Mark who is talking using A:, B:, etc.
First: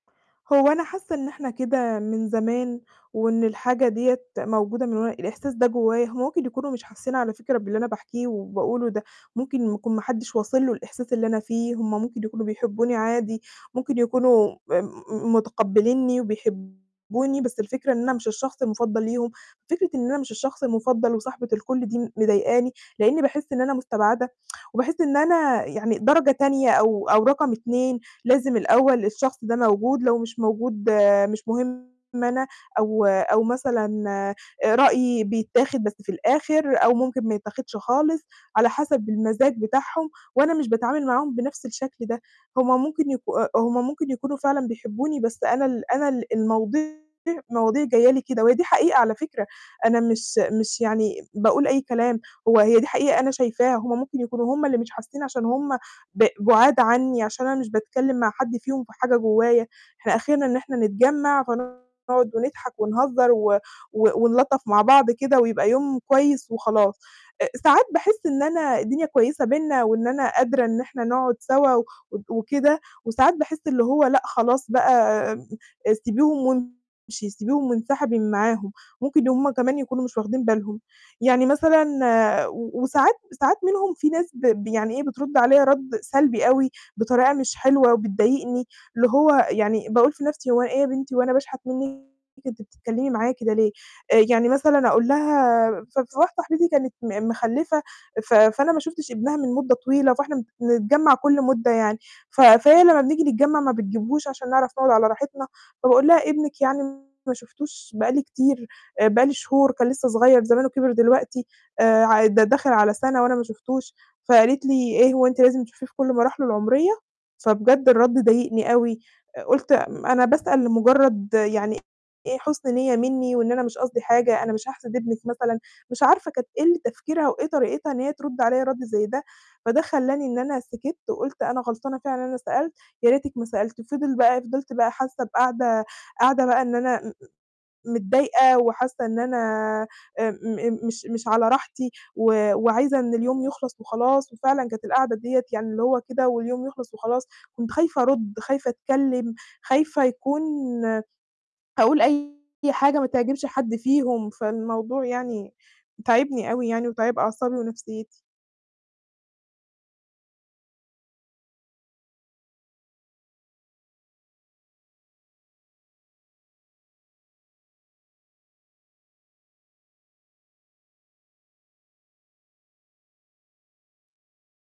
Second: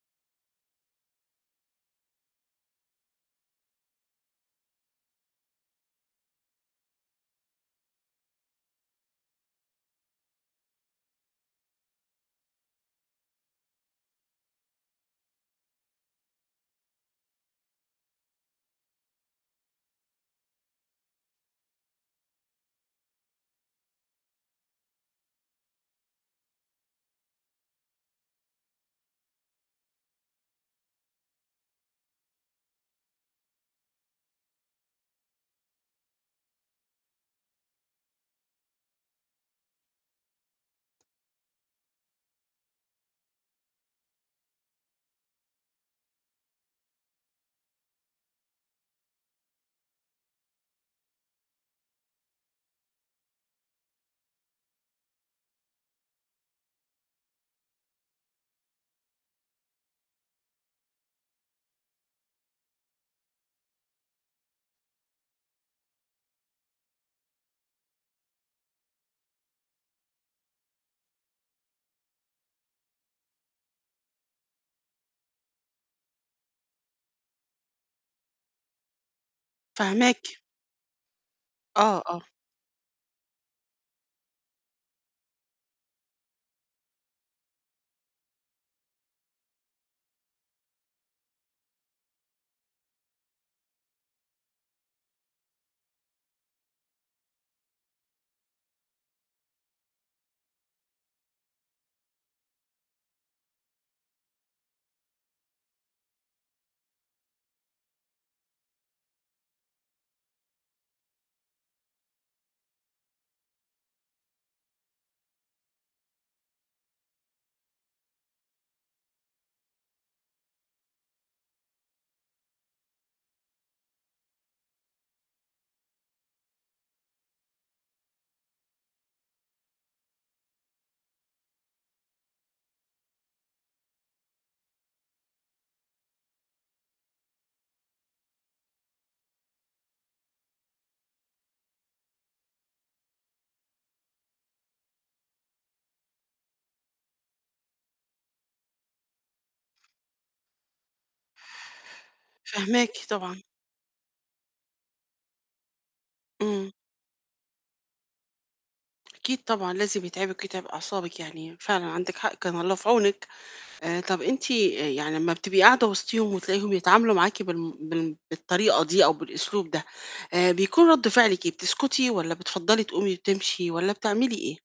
A: هو أنا حاسة إن إحنا كده من زمان، وإن الحاجة دِيَّة موجودة من وأن الإحساس ده جوايا، هم ممكن يكونوا مش حاسين على فكرة باللي أنا باحكيه وباقوله ده. ممكن يكون ما حدش واصل له الإحساس اللي أنا فيه. هم ممكن يكونوا بيحبوني عادي، ممكن يكونوا آآ، م متقبلينني وبيحبوني، بس الفكرة إن أنا مش الشخص المفضّل ليهم، فكرة إن أنا مش الشخص المفضّل وصاحبة الكُلّ دي مضايقاني، لأني باحس إن أنا مستبعدة وباحس إن أنا يعني درجة تانية أو أو رقم 2، لازم الأول الشخص ده موجود، لو مش موجود مش مهم أنا، أو أو مثلًا آآ، رأيي بيتاخد بس في الآخر، أو ممكن ما يتاخدش خالص على حسب المزاج بتاعهم، وأنا مش باتعامل معاهم بنفْس الشكل ده، هم ممكن يك أ هم ممكن يكونوا فعلًا بيحبوني، بس أنا ال أنا ال المواضيع المواضيع جاية لي كده، وهي دي حقيقة على فكرة، أنا مش مش يعني باقول أي كلام، هو هي دي حقيقة أنا شايفاها، هم ممكن يكونوا هم اللي مش حاسين عشان هم ب بُعاد عني، عشان أنا مش باتكلم مع حد فيهم في حاجة جوايا، إحنا آخرنا إن إحنا نتجمّع، فنقعد ونضحك ونهزر و و ونلطّف مع بعض كده ويبقى يوم كويس وخلاص، آآ، ساعات باحس إن أنا الدنيا كويسة بيننا، وإن أنا قادرة إن إحنا نقعد سوا و وكده، وساعات باحس اللي هو لأ خلاص بقى آآ، سيبيهم وامشي، سيبيهم وانسحبي من معاهم، ممكن هم كمان يكونوا مش
B: فاهماكِ.
A: واخدين بالهم. يعني
B: آه، آه.
A: مثلًا و-وساعات ساعات منهم فيه ناس ب يعني إيه بترد عليَّ رد سلبي أوي بطريقة مش حلوة وبتضايقني، اللي هو يعني باقول في نفْسي هو إيه يا بنتي هو أنا باشحت منِّك، أنتِ بتتكلمي معايا كده ليه؟ آآ، يعني مثلًا أقول لها ف ف واحدة صاحبتي دي كانت م مخلّفة، ف فأنا ما شُفتش ابنها من مدة طويلة، فإحنا بنتجمّع كُلّ مُدّة يعني، ف فهي لمّا بنيجي نتجمّع ما بتجيبهوش عشان نعرف نقعد على راحتنا، فباقول لها ابنِك يعني ما شُفتوش بقى لي كتير، آآ، بقى لي شهور، كان لسه صغير زمانُه كِبِر دلوقتي، آآ، ع ده داخل على سنة وأنا ما شُفتوش، فقالت لي: "إيه هو أنتِ لازم تشوفيه في كُلّ مراحلُه العمرية؟" فبجد الرد ضايقني أوي، آآ، قلت م أنا باسأل لمجرد يعني إيه حُسن نِيَّة مني، وإن أنا مش قصدي حاجة، أنا مش هاحسد ابنِك مثلًا، مش عارفة كانت إيه ال تفكيرها وإيه طريقتها إن هي ترد عليَّ رد زي ده، فده خلّاني إن أنا سكِتّ وقُلت أنا غلطانة فعلًا إن أنا سألت، يا ريتِك ما سألتِ، فِضِل بقى فِضِلت بقى حاسة بقاعدة قاعدة بقى إن أنا م متضايقة وحاسة إن أنا آآ، م مش مش على راحتي، وآآ، وعايزة إن اليوم يخلص وخلاص، وفعلًا كانت القعدة ديَّة يعني اللي هو كده واليوم يخلص وخلاص، كنت خايفة أرُدّ، خايفة أتكلّم، خايفة يكون آآ، هاقول أي
B: فاهماكِ
A: حاجة ما
B: طبعًا.
A: تعجبش حد فيهم، فالموضوع يعني تاعبني أوي
B: امم.
A: يعني، وتاعب أعصابي ونفسيتي.
B: أكيد طبعًا، لازم يتعبِك ويتعب أعصابِك يعني، فعلًا عندِك حق، كان الله في عونِك، آآ، طب أنتِ آآ، يعني لمّا بتبقي قاعدة وسطيهم وتلاقيهم يتعاملوا معاكِ بالم بال بالطريقة دي أو بالأسلوب ده، آآ، بيكون رد فعلِك إيه؟ بتسكُتي؟ والَّا بتفضَّلي تقومي وتمشي؟ والَّا بتعملي إيه؟